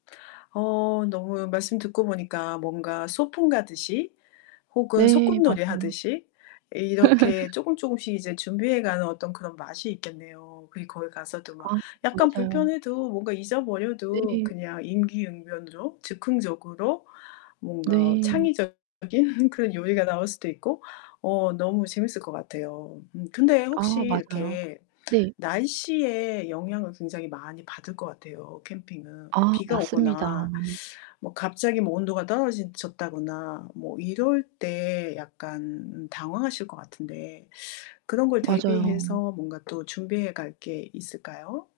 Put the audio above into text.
어, 너무 말씀 듣고 보니까 뭔가 소풍 가듯이 혹은 네, 소꿉놀이 맞아요. 하듯이 이렇게 쪼금쪼금씩 이제 준비해 가는 어떤 그런 맛이 있겠네요. 그리고 거기 가서도 막 아 약간 맞아요. 불편해도 뭔가 잊어버려도 네네. 그냥 임기응변으로, 즉흥적으로 뭔가 네. 창의적인 그런 요리가 나올 수도 있고. 어, 너무 재미있을 것 같아요. 음 그런데 혹시 아, 맞아요. 이렇게, 네. 날씨에 영향을 굉장히 많이 받을 것 같아요, 캠핑은. 근데 아 비가 맞습니다. 오거나 뭐 갑자기 뭐 온도가 떨어지 졌다거나 뭐 이럴 때 약간 당황하실 것 같은데 그런 걸 맞아요. 대비해서 뭔가 또 준비해 갈 게 있을까요?